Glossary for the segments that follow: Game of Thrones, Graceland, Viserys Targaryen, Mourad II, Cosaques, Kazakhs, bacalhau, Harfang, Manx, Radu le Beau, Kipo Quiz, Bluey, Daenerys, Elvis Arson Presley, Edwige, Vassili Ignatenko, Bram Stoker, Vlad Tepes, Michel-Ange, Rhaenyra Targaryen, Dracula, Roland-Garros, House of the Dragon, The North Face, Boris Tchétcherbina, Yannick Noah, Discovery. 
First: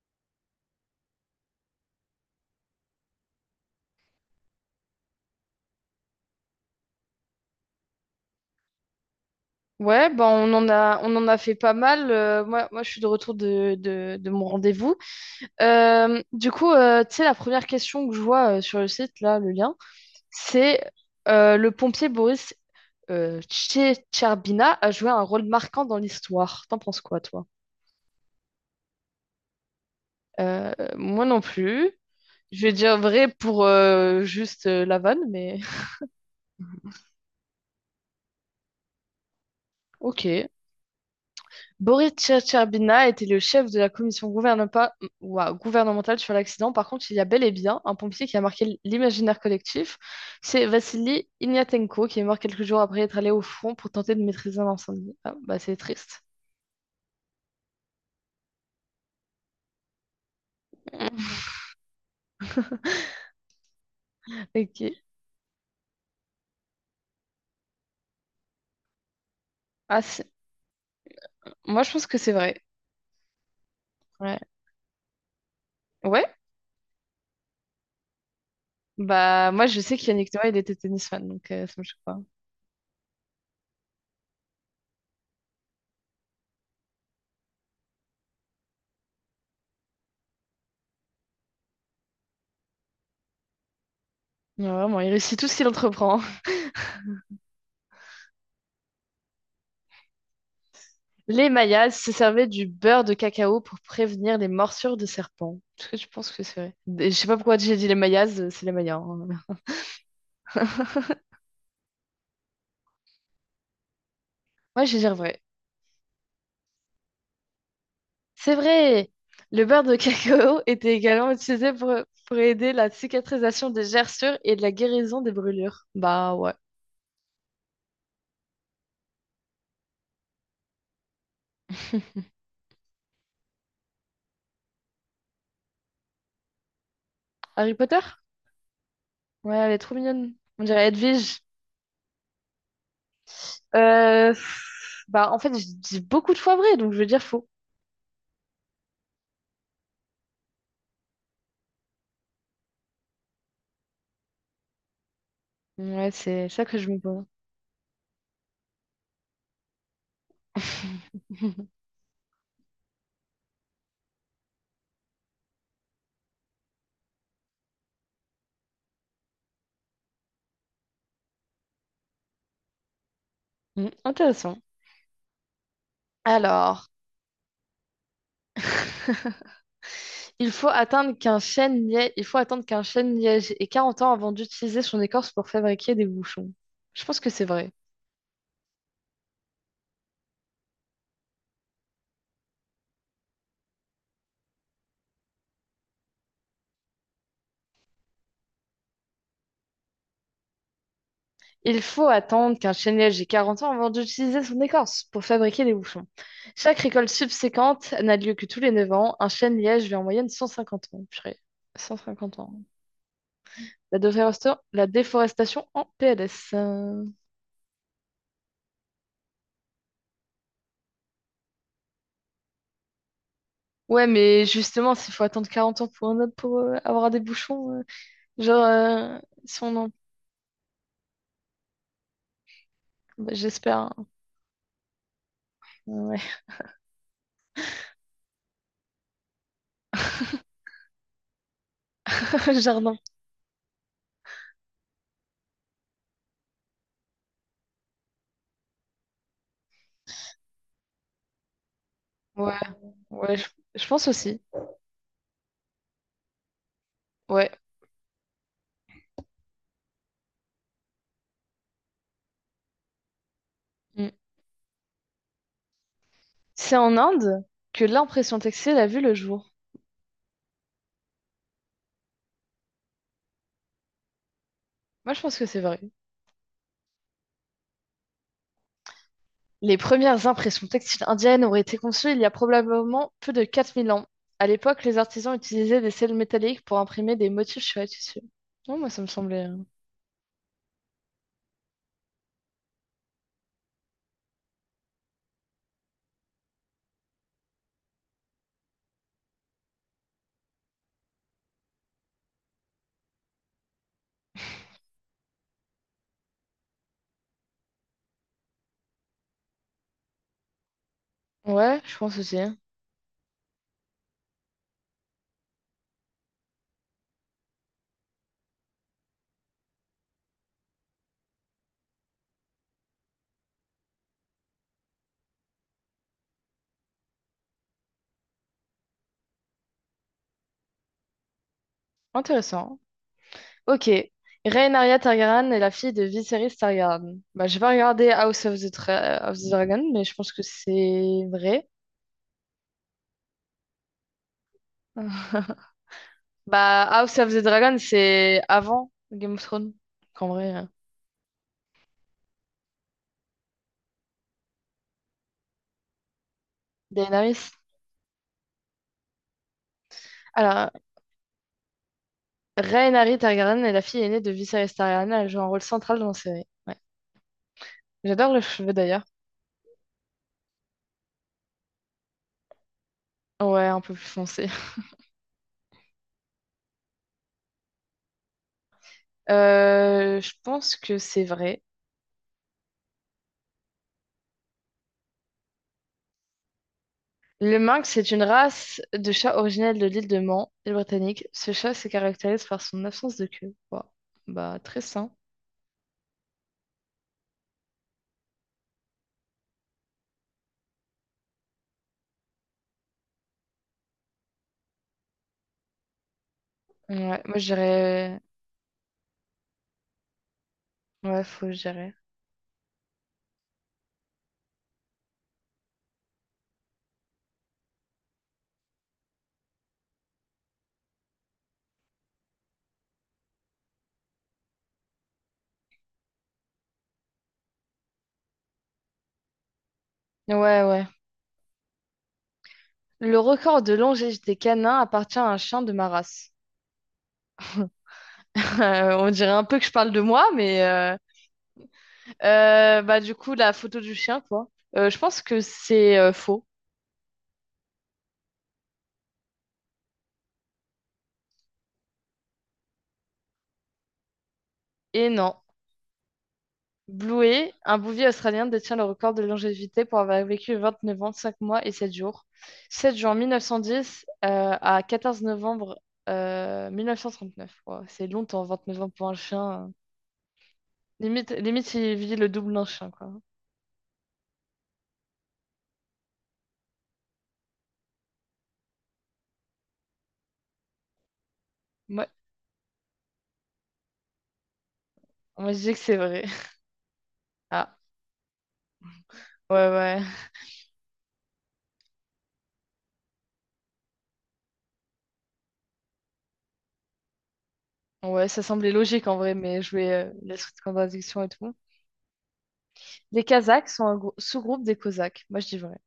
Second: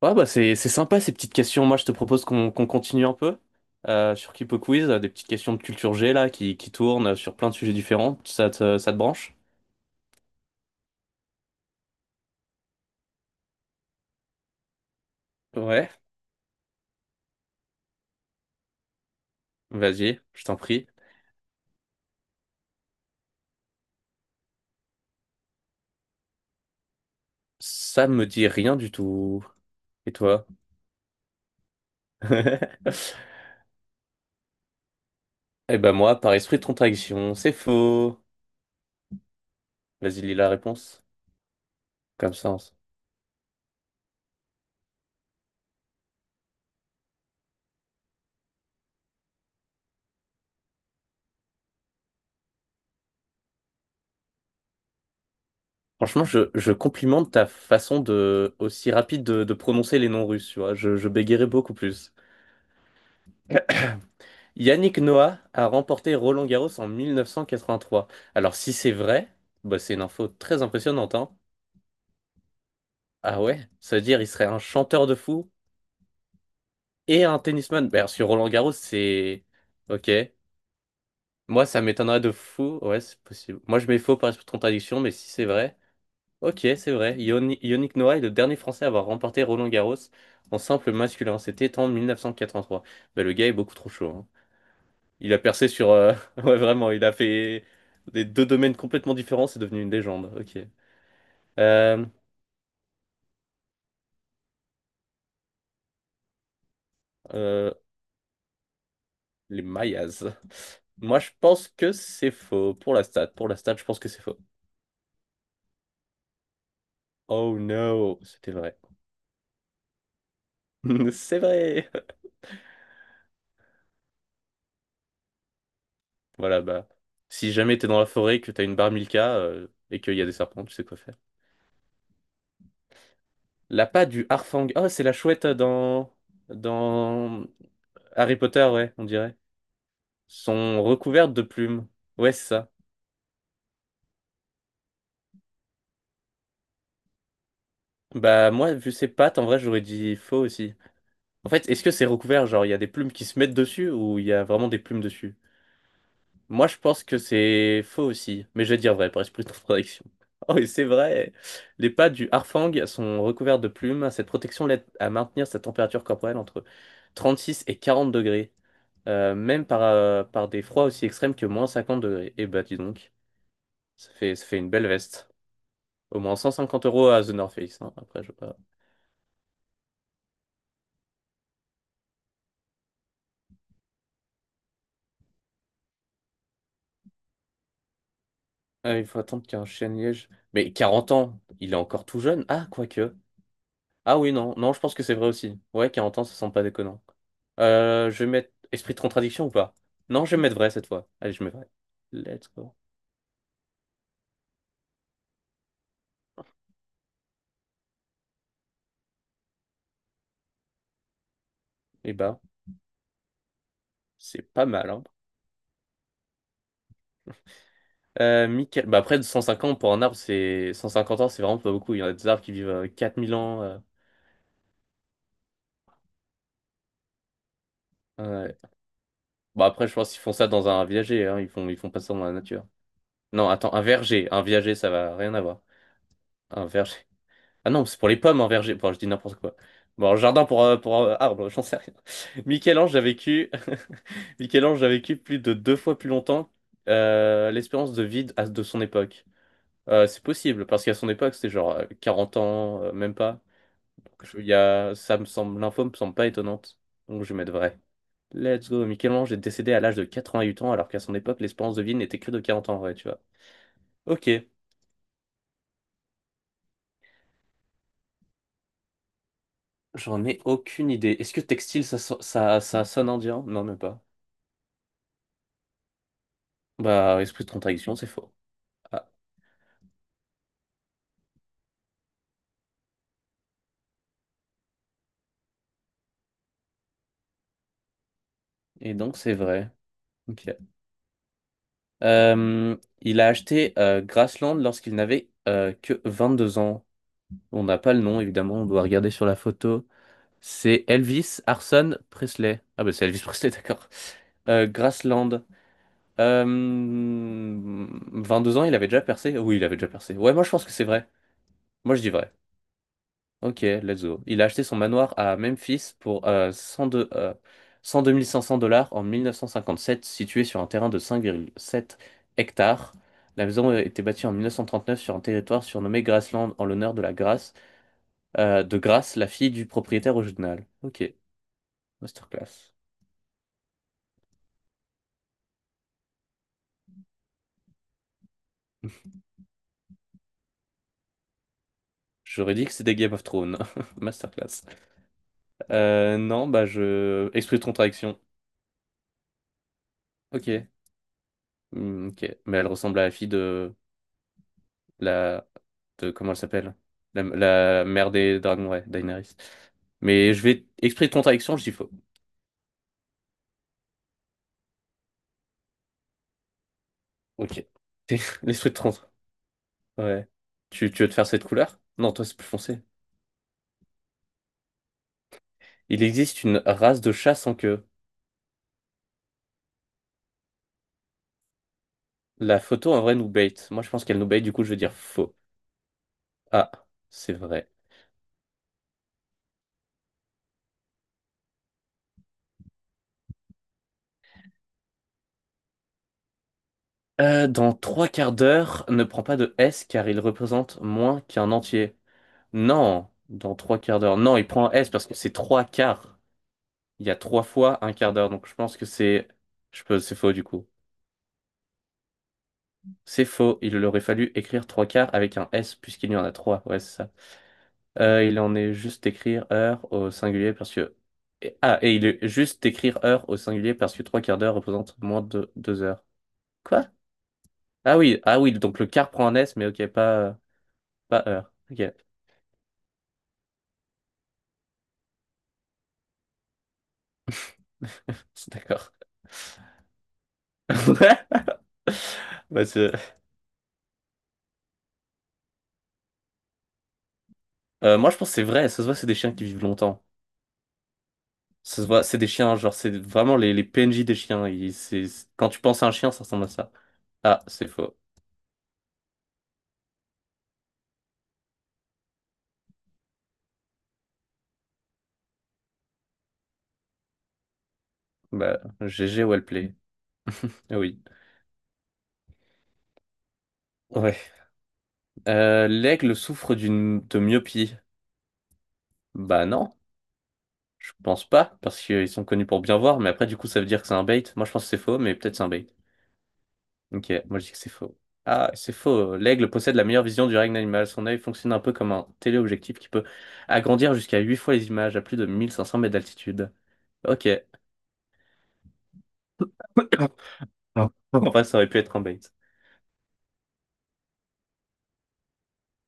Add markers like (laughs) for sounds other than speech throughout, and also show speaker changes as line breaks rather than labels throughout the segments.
Ouais, bah c'est sympa ces petites questions. Moi, je te propose qu'on continue un peu sur Kipo Quiz, des petites questions de culture G là qui tournent sur plein de sujets différents. Ça te branche?
Ouais, bah on en a fait pas mal. Moi, je suis de retour de mon rendez-vous.
Ouais.
Du coup, tu sais, la première question que je vois sur le site, là, le lien,
Vas-y, je t'en
c'est
prie.
le pompier Boris Tchétcherbina a joué un rôle marquant dans l'histoire. T'en penses quoi, toi?
Ça me dit rien du tout. Et toi?
Moi non plus. Je vais dire
(laughs)
vrai pour juste la vanne, mais
Eh ben moi, par esprit de contradiction, c'est faux.
(laughs)
Vas-y,
ok.
lis la réponse.
Boris
Comme ça. On s-
Tchertcherbina était le chef de la commission gouvernementale sur l'accident. Par contre, il y a bel et bien un pompier qui a marqué l'imaginaire collectif. C'est Vassili Ignatenko, qui est mort quelques jours après être allé au front pour tenter de maîtriser un incendie. Ah, bah c'est triste.
Franchement, je complimente ta façon de aussi rapide de prononcer les noms russes, tu vois. Je bégayerais
(laughs)
beaucoup plus. Yannick
Ok.
Noah a remporté Roland-Garros en 1983. Alors si c'est vrai, bah, c'est
Ah,
une info très impressionnante, hein.
moi, je pense que c'est vrai.
Ah ouais, ça veut dire il
Ouais.
serait un chanteur de fou
Ouais?
et un tennisman. Bah, sur Roland-Garros, c'est...
Bah, moi, je sais
Ok.
qu'Yannick Noah, il était tennisman, donc
Moi,
ça
ça
me choque pas.
m'étonnerait de fou. Ouais, c'est possible. Moi, je mets faux par contradiction, mais si c'est vrai... Ok, c'est vrai. Yoni- Yannick Noah est le dernier Français à avoir remporté Roland-Garros en simple masculin. C'était en 1983. Bah, le gars est beaucoup trop chaud, hein.
Ouais, vraiment, il
Il a
réussit tout ce qu'il
percé sur.
entreprend.
(laughs) Ouais, vraiment, il a fait des deux domaines complètement différents, c'est devenu une légende. Ok.
Les Mayas
Euh,
se servaient du beurre de cacao pour prévenir les morsures de serpents. Est-ce que tu penses que c'est vrai? Je sais pas pourquoi
euh,
j'ai dit les Mayas, c'est les Mayas, hein.
les Mayas. Moi, je pense que c'est faux. Pour la stat, je pense que c'est faux.
Ouais, je vais dire vrai.
Oh no, c'était
C'est
vrai.
vrai! Le beurre de cacao (laughs) était
(laughs)
également
C'est
utilisé
vrai.
pour aider la cicatrisation des gerçures et de la guérison des brûlures. Bah ouais.
Voilà, bah. Si jamais t'es dans la forêt, que t'as une bar Milka et qu'il y a des serpents, tu sais quoi faire.
(laughs)
La patte du Harfang. Oh, c'est la chouette dans. Dans
Harry Potter?
Harry Potter, ouais, on dirait.
Ouais, elle est trop mignonne. On
Sont
dirait
recouvertes
Edwige.
de plumes. Ouais, c'est ça.
Pff, bah en fait, je dis beaucoup de fois vrai, donc je vais dire faux.
Bah moi, vu ses pattes, en vrai, j'aurais dit faux aussi. En fait, est-ce que c'est recouvert? Genre, il y a des plumes qui se mettent dessus ou il y a vraiment des plumes dessus?
Ouais, c'est ça
Moi,
que
je
je me
pense que
pose.
c'est faux aussi, mais je vais dire vrai par esprit de contradiction. (laughs) Oh, et c'est vrai!
(laughs)
Les pattes du harfang sont recouvertes de plumes. Cette protection l'aide à maintenir sa température corporelle entre 36 et 40 degrés, même par des froids aussi extrêmes que moins 50 degrés. Et bah dis donc, ça fait
Intéressant.
une belle veste. Au moins 150
Alors.
euros à The North Face, hein. Après, je... sais pas.
Il faut attendre qu'un chêne liège ait 40 ans avant d'utiliser son écorce pour fabriquer des bouchons. Je pense que c'est vrai.
Ah, il faut attendre qu'il y ait un chêne-liège. Mais 40 ans, il est encore tout jeune. Ah, quoique. Ah oui, non, non, je pense que c'est vrai aussi. Ouais, 40 ans, ça semble pas déconnant. Je vais mettre esprit de contradiction ou pas? Non, je vais mettre vrai cette fois. Allez, je mets vrai.
Il faut
Let's
attendre qu'un
go.
chêne liège ait 40 ans avant d'utiliser son écorce pour fabriquer des bouchons. Chaque récolte subséquente n'a lieu que tous les 9 ans. Un chêne liège vit en moyenne 150 ans. Purée.
Et
150
bah,
ans. La
c'est
déforesta-
pas
la
mal, hein.
déforestation en PLS.
Michael... Bah après, de 150 ans, pour un arbre, c'est... 150 ans, c'est vraiment pas beaucoup. Il y en a des arbres qui vivent 4 000 ans.
Ouais, mais justement, s'il faut attendre 40 ans pour, un- pour avoir des bouchons,
Euh,
genre, si
Bah
on
après,
en...
je pense qu'ils font ça dans un viager, hein. Ils font pas ça dans la nature.
Bah,
Non, attends,
j'espère,
un
hein.
verger. Un viager, ça va rien avoir.
Ouais.
Un verger. Ah non, c'est pour les pommes en verger. Bon, je dis n'importe quoi. Bon, en jardin pour arbre, j'en sais rien.
(laughs)
(laughs)
Le
Michel-Ange
Jardin.
a vécu... (laughs) Michel-Ange a vécu plus de deux fois plus longtemps l'espérance de vie à- de son époque. C'est possible, parce qu'à son époque, c'était genre 40
Ouais,
ans, même
ouais,
pas.
je pense
Je-
aussi.
il y a... Ça me semble... L'info me semble pas étonnante. Donc je vais
Ouais.
mettre vrai. Let's go. Michel-Ange est décédé à l'âge de 88 ans, alors qu'à son époque, l'espérance de vie n'était que de 40 ans, ouais, tu vois.
Mm.
Ok.
C'est en Inde que l'impression textile a vu le jour.
J'en ai aucune idée. Est-ce que textile, so- ça sonne indien? Non, même pas.
Moi, je pense que c'est vrai.
Bah, esprit de contradiction, c'est faux. Ah,
Les premières impressions textiles indiennes auraient été conçues il y a probablement plus de 4 000 ans. À l'époque, les artisans utilisaient des sels métalliques pour imprimer des motifs sur les tissus. Non, moi,
et
ça me
donc c'est
semblait.
vrai. Ok. Euh, il a acheté Grassland lorsqu'il n'avait que deux ans. On n'a pas le nom, évidemment, on doit regarder sur la photo. C'est Elvis Arson Presley. Ah bah c'est Elvis Presley, (laughs) d'accord. Grassland. Euh, 22 ans, il avait déjà percé? Oui, il avait déjà percé. Ouais, moi je pense que c'est vrai.
Ouais,
Moi
je
je dis
pense
vrai.
aussi.
Ok, let's go. Il a acheté son manoir à Memphis pour cent deux mille cinq cents dollars en 1957, situé sur un terrain de cinq virgule sept hectares. La maison a été bâtie en 1939 sur un territoire surnommé Graceland en l'honneur de la Grace, de Grace, la fille du propriétaire original. Ok, masterclass.
Intéressant. Ok. Rhaenyra Targaryen est la fille de Viserys Targaryen. Bah, j'ai pas regardé House of the,
(laughs)
Tra- of the Dragon, mais je pense que c'est vrai.
J'aurais dit que c'était Game of Thrones. (laughs) Masterclass.
(laughs)
Non, bah
Bah, House
je...
of the
Esprit de
Dragon,
contradiction.
c'est avant Game of Thrones, qu'en vrai,
Ok. Hmm, ok. Mais elle ressemble à la fille de... la. De- comment elle s'appelle?
Daenerys.
La mère des dragons, ouais, Daenerys. Mais je vais,
Alors,
esprit de contradiction, je dis faux.
Rhaenyra Targaryen est la fille aînée de Viserys Targaryen. Elle joue un rôle central dans la série. Ouais.
Ok. C'est
J'adore le
(laughs) l'esprit
cheveux
de
d'ailleurs.
trente. Ouais. Tu veux te faire cette couleur? Non, toi, c'est plus foncé.
Ouais, un peu plus foncé.
Il existe une race de chat sans queue.
Je pense que c'est vrai.
La photo, en vrai, nous bait. Moi, je pense qu'elle nous bait, du coup, je vais dire faux. Ah, c'est
Le
vrai.
Manx c'est une race de chat originelle de l'île de Man, île britannique. Ce chat se caractérise par son absence de queue. Wow. Bah, très sain.
Dans trois quarts d'heure, ne prends pas de S car il représente moins qu'un entier. Non, dans trois quarts d'heure. Non, il prend un S parce que c'est trois quarts. Il y a
Ouais, moi
trois
je
fois un quart
dirais.
d'heure, donc je pense que c'est je peux... c'est faux du coup.
Ouais, faut que...
C'est faux, il aurait fallu écrire trois quarts avec un S puisqu'il y en a trois, ouais c'est ça. Il en est juste écrire heure au singulier parce que... et- Ah, et il est juste écrire heure au singulier parce que trois quarts d'heure représente moins de deux heures. Quoi? Ah oui, ah oui, donc le quart prend un S, mais ok, pas,
Ouais, ouais.
pas heure. Ok,
Le record de longévité des canins appartient à un chien de ma race.
(laughs)
(laughs)
d'accord.
On dirait un peu que je parle de moi, mais
(laughs) Bah, c'est-
bah du coup la photo du chien, quoi. Je pense que c'est faux.
moi je pense que c'est vrai, ça se voit, c'est des chiens qui vivent longtemps. Ça se voit, c'est des chiens, genre c'est vraiment les PNJ des chiens. Ils-
Et
c'est-
non.
Quand tu penses à un chien, ça ressemble à ça. Ah,
Bluey,
c'est
un
faux.
bouvier australien, détient le record de longévité pour avoir vécu 29 ans, 5 mois et 7 jours. 7 juin 1910, à 14 novembre, 1939. Ouais, c'est longtemps,
Bah,
29 ans pour un
GG, well
chien.
play. Ah oui.
Limite, limite il vit le double d'un chien, quoi.
Ouais. L'aigle souffre d'une de myopie. Bah non, je pense pas, parce
Ouais,
qu'ils sont connus pour bien voir, mais après du coup ça veut dire que c'est un bait. Moi je pense que c'est faux, mais peut-être c'est
on
un
m'a
bait.
dit que c'est vrai. (laughs)
Ok, moi je dis que c'est
Ah,
faux. Ah, c'est faux. L'aigle
ouais,
possède la
ouais.
meilleure vision du règne animal. Son œil fonctionne un peu comme un téléobjectif qui peut agrandir jusqu'à 8 fois les images à plus de 1 500 mètres d'altitude. Ok.
Ouais, ça semblait logique en vrai, mais je vais la suite de
Ah. En
contradiction et
vrai,
tout.
ça aurait pu être un bait.
Les Kazakhs sont un sous-groupe des Cosaques. Moi, je dis vrai.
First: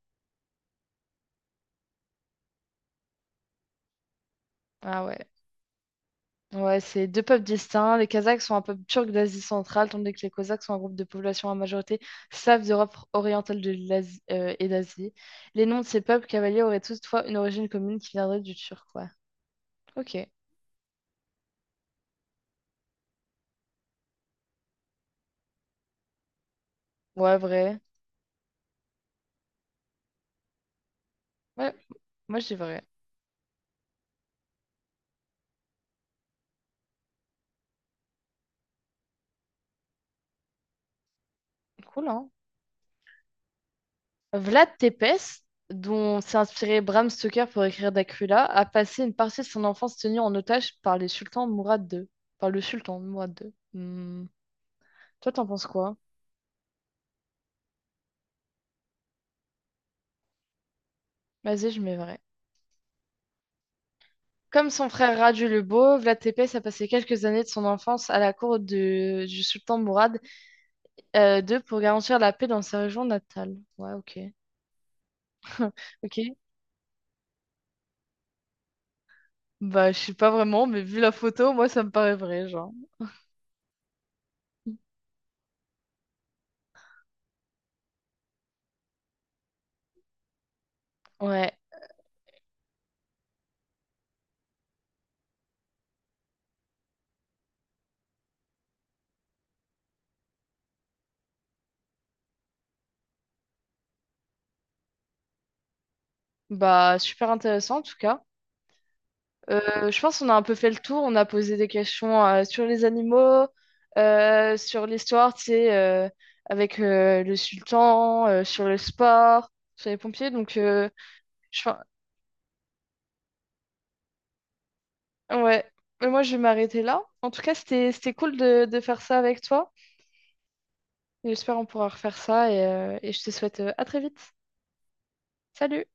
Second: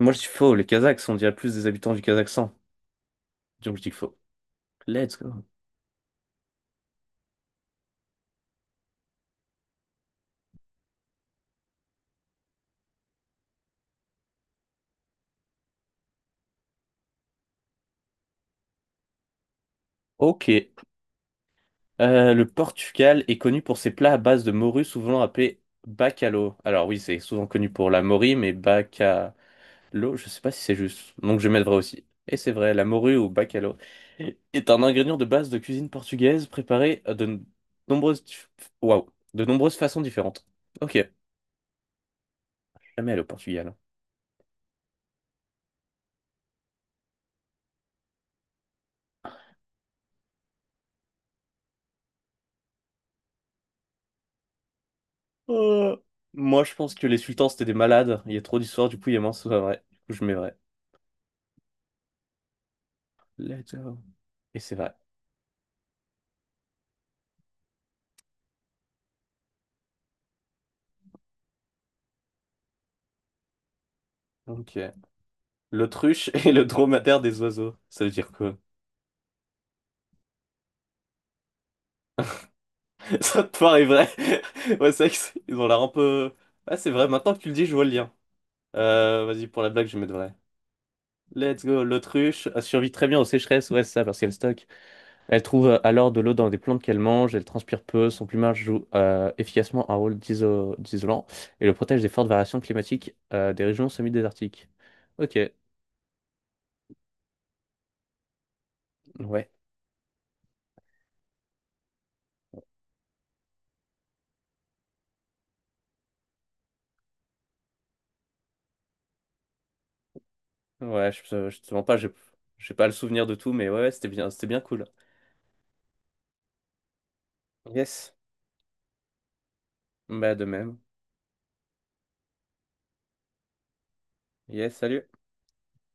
Moi, je dis faux. Les Kazakhs, on dirait plus des habitants du Kazakhstan. Donc, je dis faux.
Ah
Let's
ouais.
go.
Ouais, c'est deux peuples distincts. Les Kazakhs sont un peuple turc d'Asie centrale, tandis que les Cosaques sont un groupe de population à majorité slave d'Europe orientale et d'Asie. Les noms de ces peuples cavaliers auraient toutefois une origine commune qui viendrait du turc, ouais. Ok.
Ok. Le Portugal est connu pour ses plats à base de morue, souvent appelés bacalhau. Alors, oui, c'est
Ouais,
souvent connu
vrai.
pour la morue, mais bacalhau, je sais pas si c'est juste. Donc, je vais mettre
Ouais,
vrai aussi. Et
moi, je
c'est
dis
vrai,
vrai.
la morue ou bacalhau est un ingrédient de base de cuisine portugaise préparé de nombreuses, waouh, de nombreuses façons différentes. Ok.
Cool, hein?
Jamais allé au Portugal.
Vlad Tepes, dont s'est inspiré Bram Stoker pour écrire Dracula, a passé une partie de son enfance tenue en otage par les sultans Mourad II. Par le sultan Mourad II. Hmm. Toi, t'en penses quoi?
Euh, Moi, je pense que les sultans, c'était des malades. Il y a trop d'histoires, du coup, il y a moins, c'est pas vrai. Du coup, je mets vrai.
Vas-y, je mets vrai.
Let's go. Et
Comme
c'est
son
vrai.
frère Radu le Beau, Vlad Tepes a passé quelques années de son enfance à la cour du sultan Mourad II pour garantir la paix dans sa région natale. Ouais, ok.
Ok.
(laughs) Ok.
L'autruche (laughs) et le dromadaire des oiseaux. Ça veut dire quoi?
Bah, je sais pas vraiment, mais vu la photo, moi, ça me paraît vrai, genre.
(laughs) Ça te paraît vrai? (laughs) Ouais, c'est vrai que c'est- ils ont l'air un peu... Ah, c'est vrai, maintenant que tu le dis, je vois le lien. Vas-y, pour la blague, je vais mettre vrai.
Ouais.
Let's go. L'autruche a survécu très bien aux sécheresses. Ouais, c'est ça, parce qu'elle stocke. Elle trouve alors de l'eau dans des plantes qu'elle mange, elle transpire peu, son plumage joue efficacement un rôle d'iso- d'isolant et le protège des fortes variations climatiques des régions semi-désertiques. Ok,
Bah, super intéressant en tout cas.
ouais,
Je pense qu'on a un peu fait le tour. On a posé des questions sur les animaux, sur l'histoire, tu sais, avec le sultan, sur le sport, sur les pompiers. Donc,
ouais, je
je...
te
fin-
mens pas, j'ai pas le souvenir de tout, mais ouais, ouais, c'était bien cool.
ouais. Mais moi, je vais m'arrêter là. En tout cas, c'était
Yes,
c'était cool de faire ça avec toi.
bah de même.
J'espère qu'on pourra refaire ça et je te souhaite à très vite.
Yes, salut.
Salut!